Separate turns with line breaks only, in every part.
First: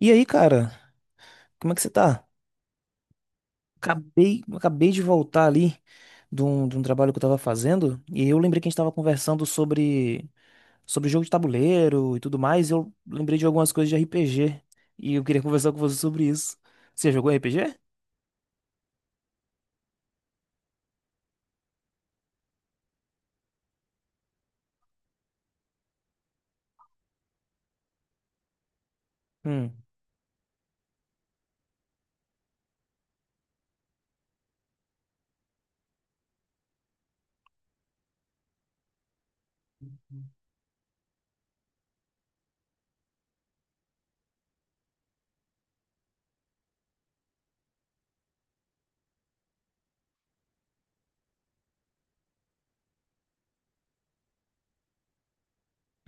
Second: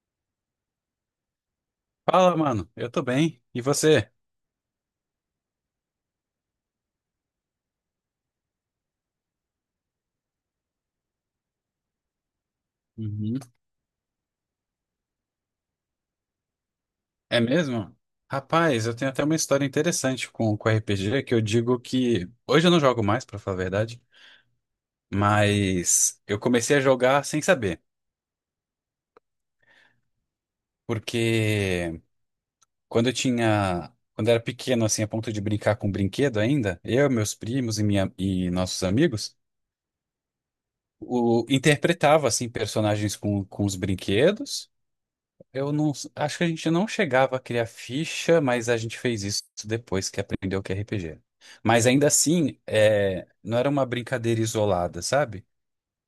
E aí, cara, como é que você tá?
Fala, mano. Eu tô bem. E você?
Acabei de voltar ali de um trabalho que eu tava fazendo, e eu lembrei que a gente tava conversando sobre jogo de tabuleiro e tudo mais, e eu lembrei
Uhum.
de algumas coisas de RPG, e eu queria conversar com você sobre isso. Você jogou
É
RPG?
mesmo? Rapaz, eu tenho até uma história interessante com RPG que eu digo que hoje eu não jogo mais, pra falar a verdade, mas eu comecei a jogar sem saber,
Hum.
porque quando eu era pequeno, assim, a ponto de brincar com brinquedo ainda, eu, meus primos e minha e nossos amigos, o interpretava assim personagens com os brinquedos. Eu não, acho que a gente não chegava a criar ficha, mas a gente fez isso depois que aprendeu o que é RPG. Mas ainda assim, é, não era uma brincadeira isolada, sabe?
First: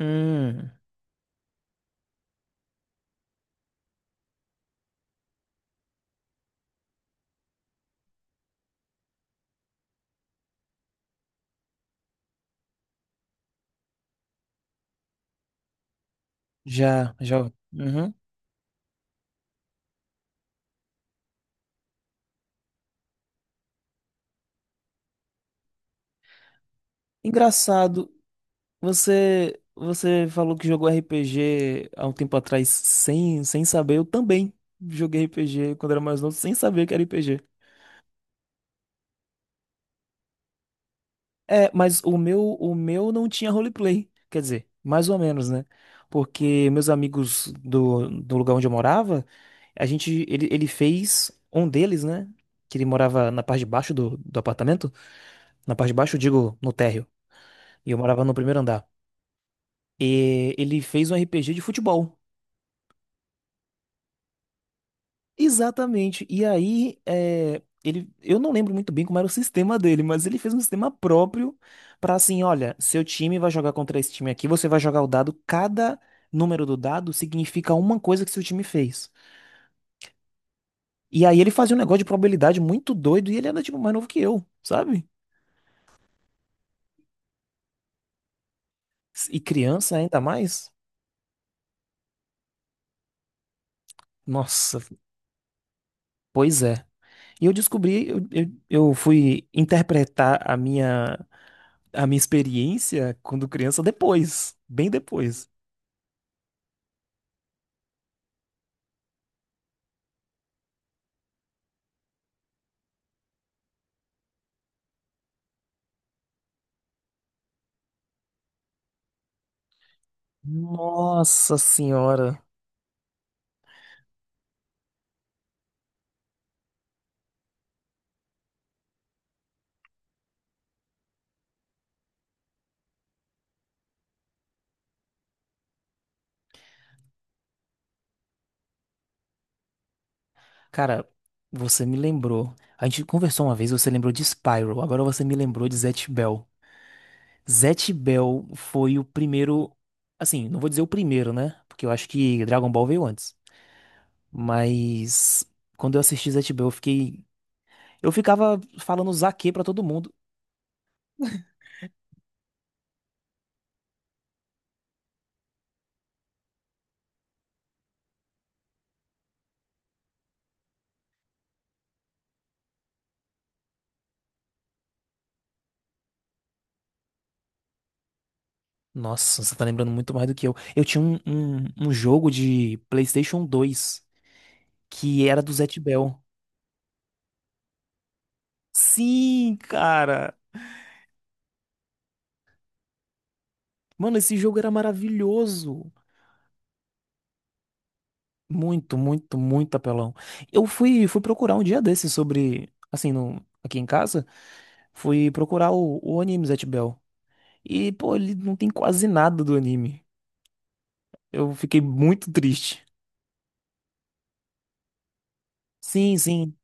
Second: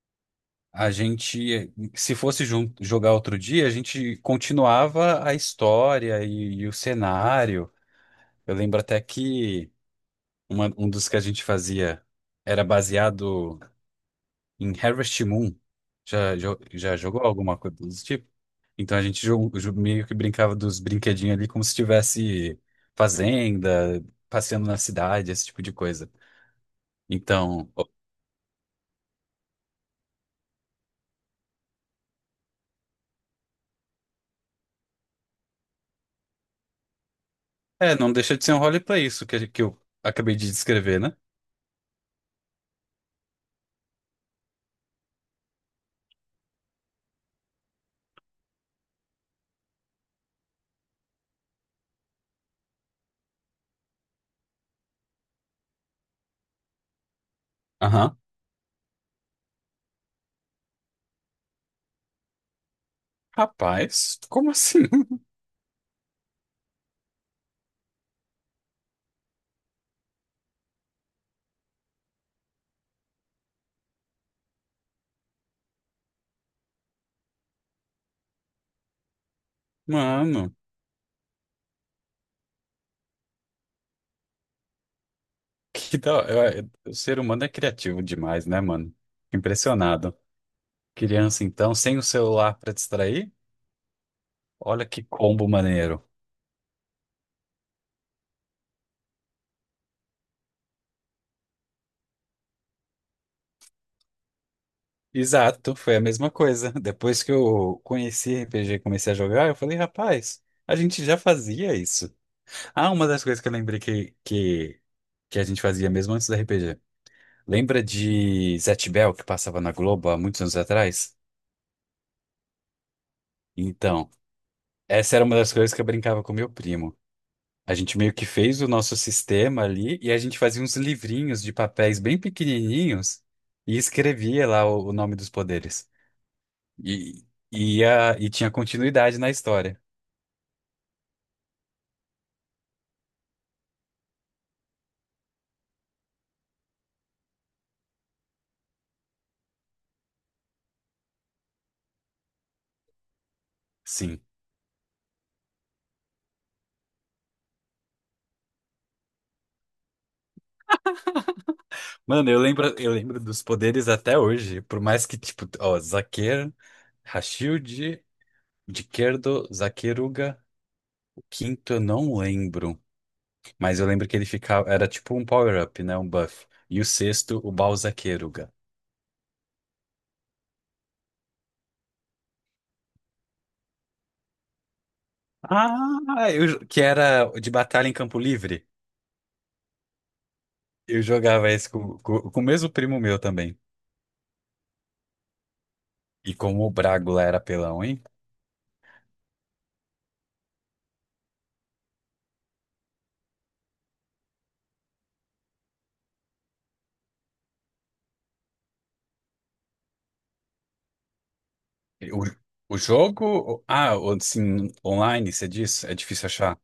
Hum,
A gente, se fosse jogar outro dia, a gente continuava a história e o cenário. Eu lembro até que um dos que a gente fazia era baseado em Harvest Moon. Já
já,
jogou
já.
alguma coisa desse
Uhum.
tipo? Então a gente meio que brincava dos brinquedinhos ali como se estivesse fazenda, passeando na cidade, esse tipo de coisa. Então,
Engraçado, você falou que jogou RPG há um tempo atrás sem saber, eu também joguei RPG quando era mais novo sem saber que era RPG.
é, não deixa de ser um roleplay isso que eu acabei de descrever, né?
É, mas o meu não tinha roleplay. Quer dizer, mais ou menos, né? Porque meus amigos do lugar onde eu morava, a gente, ele fez um deles, né? Que ele morava na parte de baixo do apartamento. Na parte de baixo, eu digo, no térreo. E eu
Aham.
morava no primeiro andar. E ele fez um RPG de futebol.
Rapaz, como assim?
Exatamente. E aí, é, ele, eu não lembro muito bem como era o sistema dele, mas ele fez um sistema próprio para assim, olha, seu time vai jogar contra esse time aqui, você vai jogar o dado, cada número do dado significa uma coisa que seu time fez.
Mano,
E aí ele fazia um negócio de probabilidade muito doido e ele era tipo mais novo que eu, sabe?
que da... eu- o ser humano é criativo demais, né, mano?
E criança
Impressionado.
ainda mais.
Criança, então, sem o celular pra distrair?
Nossa,
Olha que combo maneiro.
pois é. E eu descobri, eu fui interpretar a minha experiência quando criança depois, bem depois.
Exato, foi a mesma coisa. Depois que eu conheci RPG e comecei a jogar, eu falei, rapaz, a gente já fazia isso. Ah, uma das coisas que eu lembrei que a gente fazia mesmo antes do RPG. Lembra de Zet Bell, que passava na Globo há muitos anos atrás?
Nossa senhora.
Então, essa era uma das coisas que eu brincava com meu primo. A gente meio que fez o nosso sistema ali e a gente fazia uns livrinhos de papéis bem pequenininhos e escrevia lá o nome dos poderes. E, e tinha continuidade na história.
Cara, você me lembrou. A gente conversou uma vez, você lembrou de Spyro, agora você me lembrou de Zatch Bell. Zatch Bell foi o primeiro, assim, não vou dizer o primeiro, né? Porque eu acho que Dragon Ball veio antes.
Sim.
Mas quando eu assisti Zatch Bell, eu ficava falando zaque pra todo mundo.
Mano, eu lembro dos poderes até hoje. Por mais que, tipo, ó, Zaquer, Rashid, Diquerdo, Zaqueruga, o quinto eu não lembro. Mas eu lembro que ele ficava, era tipo um power-up, né? Um buff. E o sexto, o Balzaqueruga.
Nossa, você tá lembrando muito mais do que eu. Eu tinha um jogo de PlayStation 2 que era do Zatch Bell.
Ah, que era de batalha em campo livre.
Sim, cara.
Eu jogava esse com o mesmo primo meu também.
Mano, esse jogo era maravilhoso.
E como o Bragula era pelão, hein?
Muito apelão. Eu fui procurar um dia desses sobre, assim, no, aqui em casa, fui procurar o anime Zatch Bell. E, pô, ele não tem quase nada do anime. Eu fiquei
O,
muito
o
triste.
jogo. Ah, assim, online, você diz? É
Sim,
difícil
sim.
achar.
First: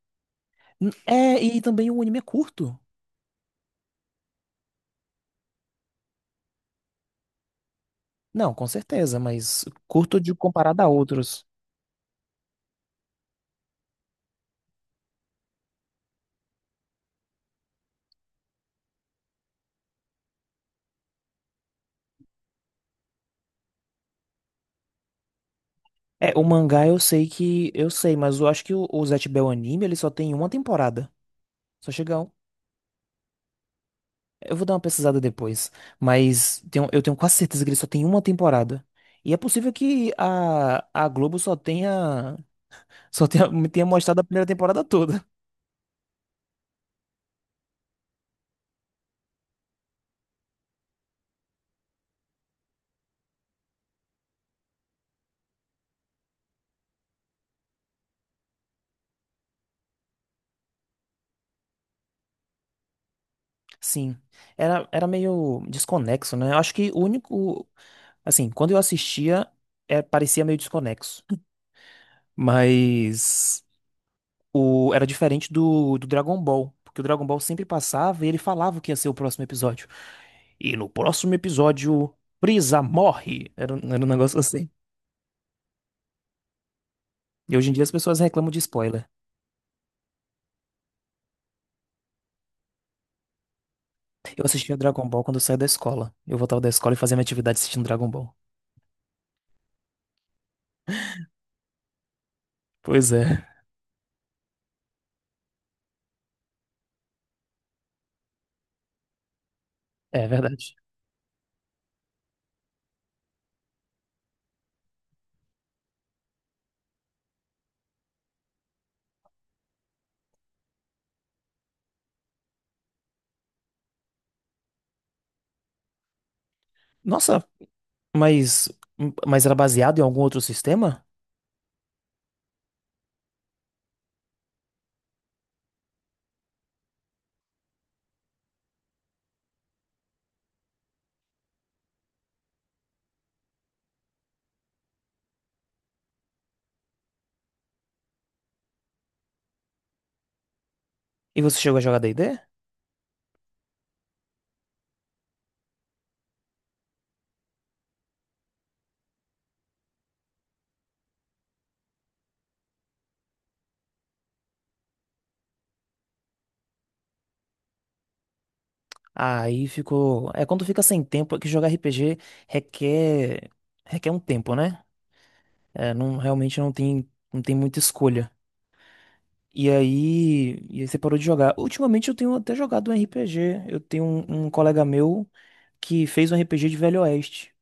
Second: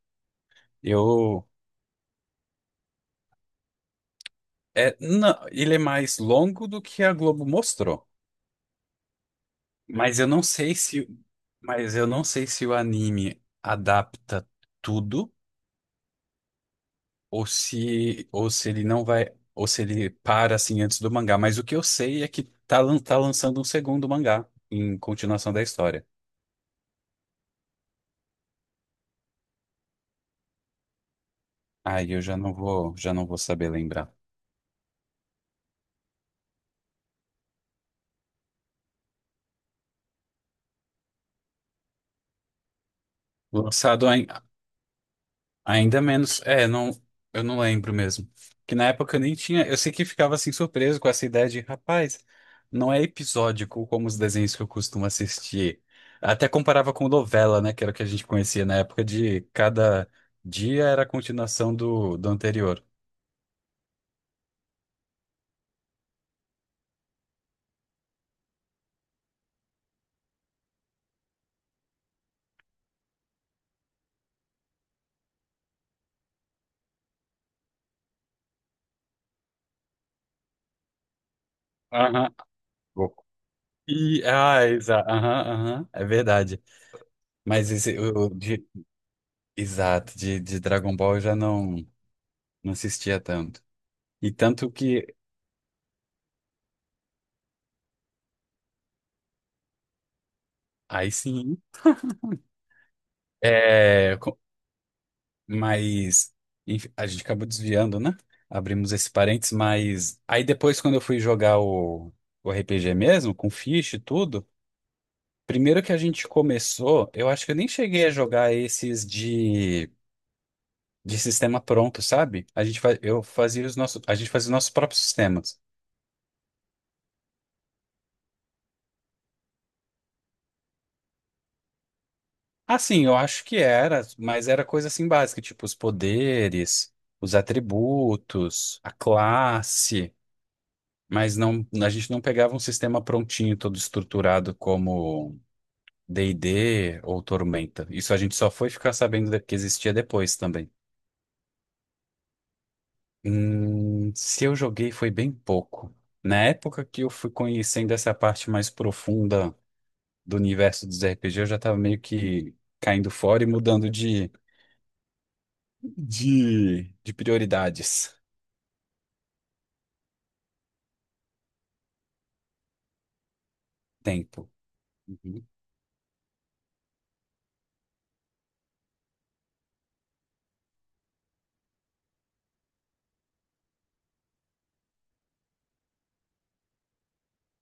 É,
Eu.
e também o anime é curto.
É, não, ele é mais longo do que a Globo mostrou.
Não, com certeza, mas
Mas
curto
eu
de
não sei
comparado a
se.
outros.
Mas eu não sei se o anime adapta tudo ou se ele não vai. Ou se ele para assim antes do mangá. Mas o que eu sei é que tá lançando um segundo mangá em continuação da história.
É, o mangá eu sei que, eu sei, mas eu acho que o Zatch Bell anime, ele só tem uma temporada. Só
Aí
chega
eu
a um.
já não vou saber lembrar.
Eu vou dar uma pesquisada depois, mas eu tenho quase certeza que ele só tem uma temporada. E é possível que a Globo me tenha
Lançado
mostrado a
ai-
primeira temporada toda.
Ainda menos. É, não, eu não lembro mesmo. Que na época eu nem tinha. Eu sei que ficava assim surpreso com essa ideia de, rapaz, não é episódico como os desenhos que eu costumo assistir. Até comparava com novela, né? Que era o que a gente conhecia na época de cada dia era a continuação do anterior.
Sim, era meio desconexo, né? Eu acho que o único, assim, quando eu assistia, é, parecia meio desconexo. Mas o, era diferente do Dragon Ball, porque o Dragon Ball sempre passava e ele falava o que ia ser o próximo episódio. E no próximo episódio,
Aham.
Frieza
Goku.
morre. Era um
E,
negócio
ah,
assim.
exato. Aham, aham. É verdade.
E hoje
Mas
em dia as
esse,
pessoas
o
reclamam de
de,
spoiler.
exato, de Dragon Ball eu já não assistia tanto. E
Eu
tanto
assistia
que,
Dragon Ball quando eu saía da escola. Eu voltava da escola e fazia minha atividade assistindo Dragon Ball.
aí sim,
Pois é,
é. Mas enfim, a gente acabou desviando, né? Abrimos esse parênteses, mas
é
aí
verdade.
depois, quando eu fui jogar o RPG mesmo, com ficha e tudo, primeiro que a gente começou, eu acho que eu nem cheguei a jogar esses de sistema pronto, sabe? Eu fazia os nossos, a gente fazia os nossos próprios sistemas.
Nossa, mas, mas era baseado em algum outro sistema?
Assim, eu acho que era, mas era coisa assim básica, tipo os poderes, os atributos, a classe. Mas não, a gente não pegava um sistema prontinho, todo estruturado como D&D ou Tormenta. Isso a gente só foi ficar sabendo que existia depois também.
E você chegou a jogar D e D?
Se eu joguei foi bem pouco. Na época que eu fui conhecendo essa parte mais profunda do universo dos RPG, eu já estava meio que caindo fora e mudando de prioridades.
Aí ficou. É quando fica sem tempo, é que jogar RPG requer requer um
Tempo.
tempo, né?
Uhum.
É, não, realmente não tem, não tem muita escolha. E aí você parou de jogar. Ultimamente eu tenho até jogado um RPG. Eu tenho um colega meu que fez um RPG de Velho Oeste.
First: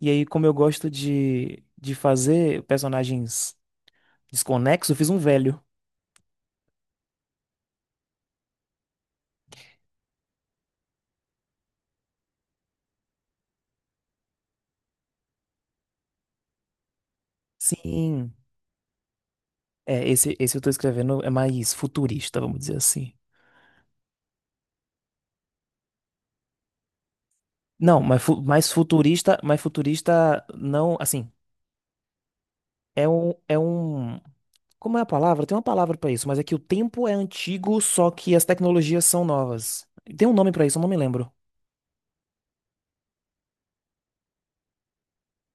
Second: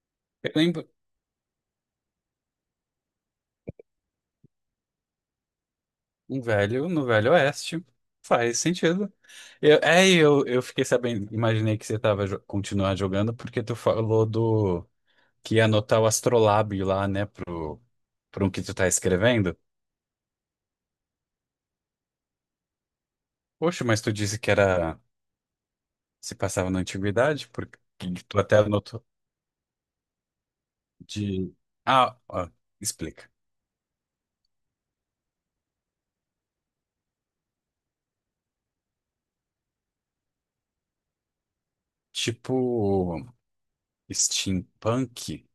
E aí, como
Eu
eu
lembro.
gosto de fazer personagens desconexos, eu fiz um velho.
Um velho no Velho Oeste. Faz sentido. Eu fiquei sabendo, imaginei que você tava jo continuar jogando, porque tu falou do que ia anotar o astrolábio lá, né, pro,
Sim.
pro um que tu tá escrevendo.
É, esse eu tô escrevendo é mais futurista, vamos dizer assim.
Poxa, mas tu disse que era, se passava na antiguidade, porque
Não, mas,
tu até anotou
mais futurista não, assim,
de... Ah, ó,
é
explica.
é um, como é a palavra? Tem uma palavra pra isso, mas é que o tempo é antigo, só que as tecnologias são novas. Tem um nome pra isso, eu não me lembro.
Tipo, steampunk?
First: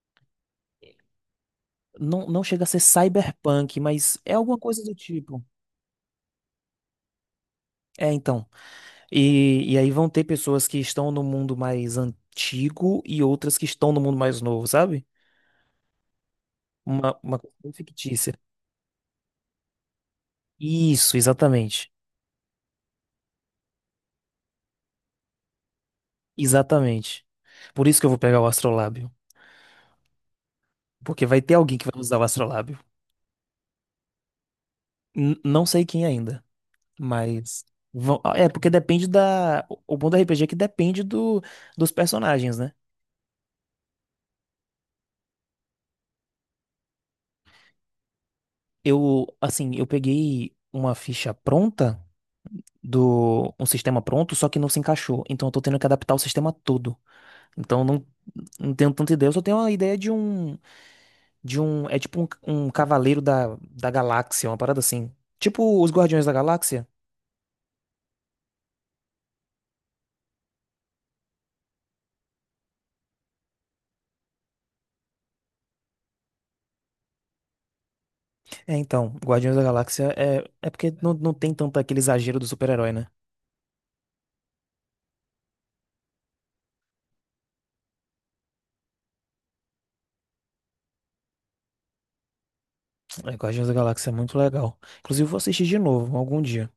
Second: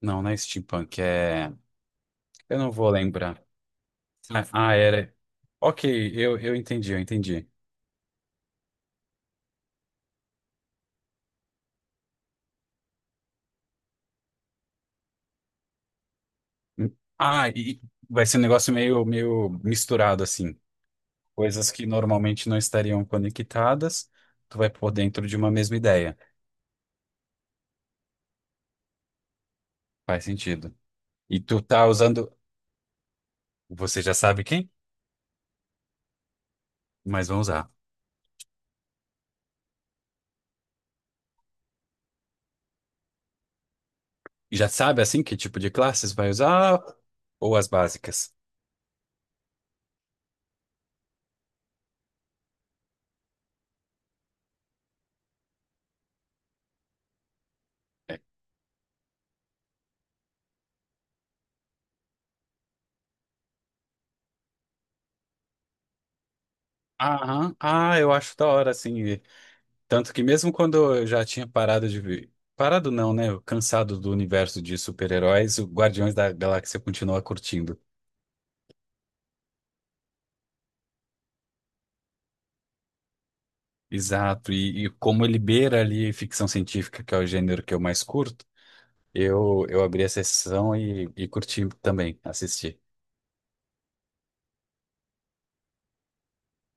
Não, não é steampunk, é...
Não, não
Eu
chega a
não
ser
vou lembrar.
cyberpunk, mas é
Ah,
alguma
ah,
coisa do
era...
tipo.
Ok, eu entendi, eu entendi.
É, então. E aí vão ter pessoas que estão no mundo mais antigo e outras que estão no mundo mais novo, sabe? Uma
Ah,
coisa bem
e vai
fictícia.
ser um negócio meio, meio misturado, assim.
Isso,
Coisas que
exatamente.
normalmente não estariam conectadas, tu vai pôr dentro de uma mesma ideia.
Exatamente. Por isso que eu vou pegar o astrolábio.
Faz sentido.
Porque vai
E
ter
tu
alguém que
tá
vai usar o
usando,
astrolábio.
você já sabe quem,
Não sei quem ainda,
mas vão
mas.
usar.
É, porque depende da. O bom do RPG é que depende do, dos personagens, né?
E já sabe, assim, que tipo de classes vai usar ou as básicas?
Eu, assim, eu peguei uma ficha pronta. Do um sistema pronto, só que não se encaixou. Então eu tô tendo que adaptar o sistema todo. Então eu
É.
não tenho tanta ideia, eu só tenho uma ideia de um é tipo um, um cavaleiro da galáxia, uma parada assim. Tipo os Guardiões da Galáxia?
Aham. Ah, eu acho da hora, assim. E tanto que mesmo quando eu já tinha parado de ver, parado não, né? Eu, cansado do universo de super-heróis, o Guardiões da Galáxia continua curtindo.
É, então, Guardiões da Galáxia é porque não tem tanto aquele exagero do super-herói, né?
Exato, e como ele beira ali ficção científica, que é o gênero que eu mais curto, eu abri a sessão e curti também, assisti.
É, Guardiões da Galáxia é muito legal. Inclusive, eu vou assistir de novo, algum dia.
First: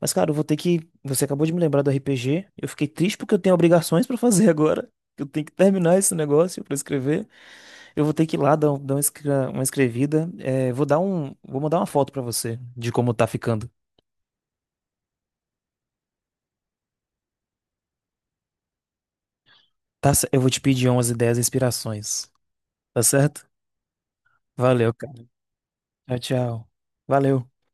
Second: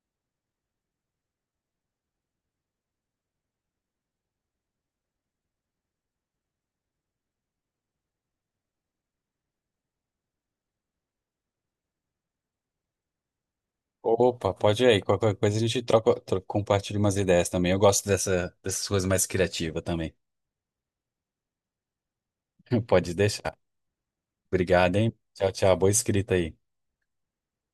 Mas, cara, eu vou ter que. Você acabou de me lembrar do RPG. Eu fiquei triste porque eu tenho obrigações pra fazer agora. Eu tenho que terminar esse negócio pra escrever. Eu vou ter que ir lá dar uma uma escrevida. É, vou dar vou mandar uma foto pra você de como tá ficando.
Opa, pode ir aí, qualquer coisa a gente troca, compartilha umas ideias também. Eu gosto dessas coisas mais criativas
Tá,
também.
eu vou te pedir umas ideias e inspirações. Tá
Pode
certo?
deixar.
Valeu,
Obrigado, hein?
cara.
Tchau, tchau. Boa
Tchau,
escrita aí.
tchau. Valeu.